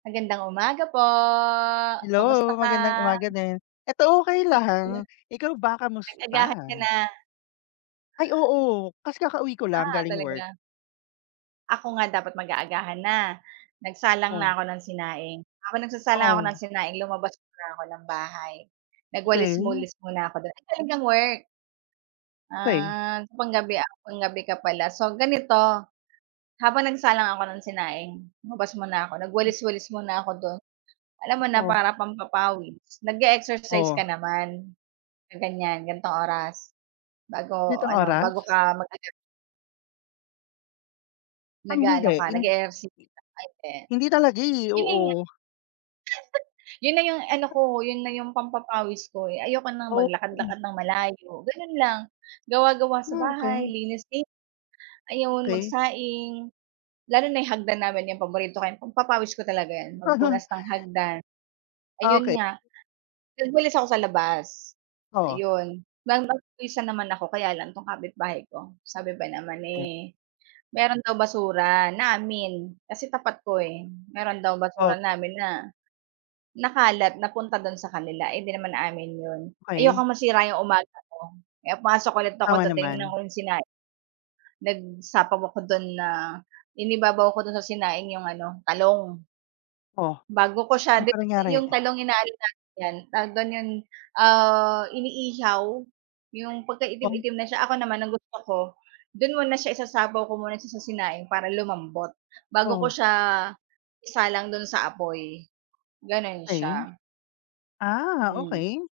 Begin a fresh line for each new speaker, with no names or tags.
Magandang umaga po kamusta
Hello,
ka?
magandang umaga din eto okay
Hala,
lang, ikaw ba kamusta?
nag-agahan ka na?
Ay, oo kasi kakauwi ko lang
Ah,
galing work.
talaga. Ako nga dapat mag-aagahan na, nagsalang
Oo.
na ako ng sinaing ako nagsasalang ako ng
O.
sinaing lumabas muna ako ng bahay
Okay.
nagwalis-walis muna ako dun, ay galing kang work.
Okay.
Ah, panggabi panggabi ka pala so ganito habang nagsalang ako ng sinaing lumabas muna ako nag-walis-walis muna ako do'n alam mo na
Oo.
para pampapawis nag-e-exercise
Oh.
ka naman sa ganyan gantong oras bago
Nitong
ano
oras.
bago ka mag-ano?
Ah, hindi
Nag-aano ka
in.
nag-eehersisyo ka o hindi?
Hindi talaga eh
Yun nanga.
oo.
Yun na yung ano ko yun na yung pampapawis ko eh, ayoko ng
Oo.
maglakad-lakad ng malayo, ganun lang gawa gawa sa bahay
Okay.
linis din ayun
Okay.
magsaing, lalo na yung hagdan namin yung paborito kay pagpapawis ko talaga yun, magpunas ng hagdan ayun
Okay.
nga, nag walis ako sa labas,
O.
ayon pinagpawisan naman ako kaya lang tong kapitbahay ko sabi ba naman
Eh.
eh, meron daw basura namin kasi tapat ko eh meron daw
Oh.
basura namin na nakalat napunta dun sa kanila, hindi naman amin yun,
Okey.
ayokong masira yung umaga ko kaya pumasok ulit ako
Tama
dun tinignan
naman.
ko yung sinaing nagsapaw ako dun na, inibabaw ako dun sa sinaing yung ano talong.
Oh,
Bago ko siya
ano pang
'yong
nangyari?
talong inaano namin yan tawag do'n yon iniihaw yong
Oo.
pagkaitim-itim na siya ako naman ang gusto ko do'n muna siya isasapaw ko muna siya sa sinaing para lumambot bago ko
Oo.
siya isalang do'n sa apoy, gano'n
Okay,
siya.
ah
Hmm.
okay.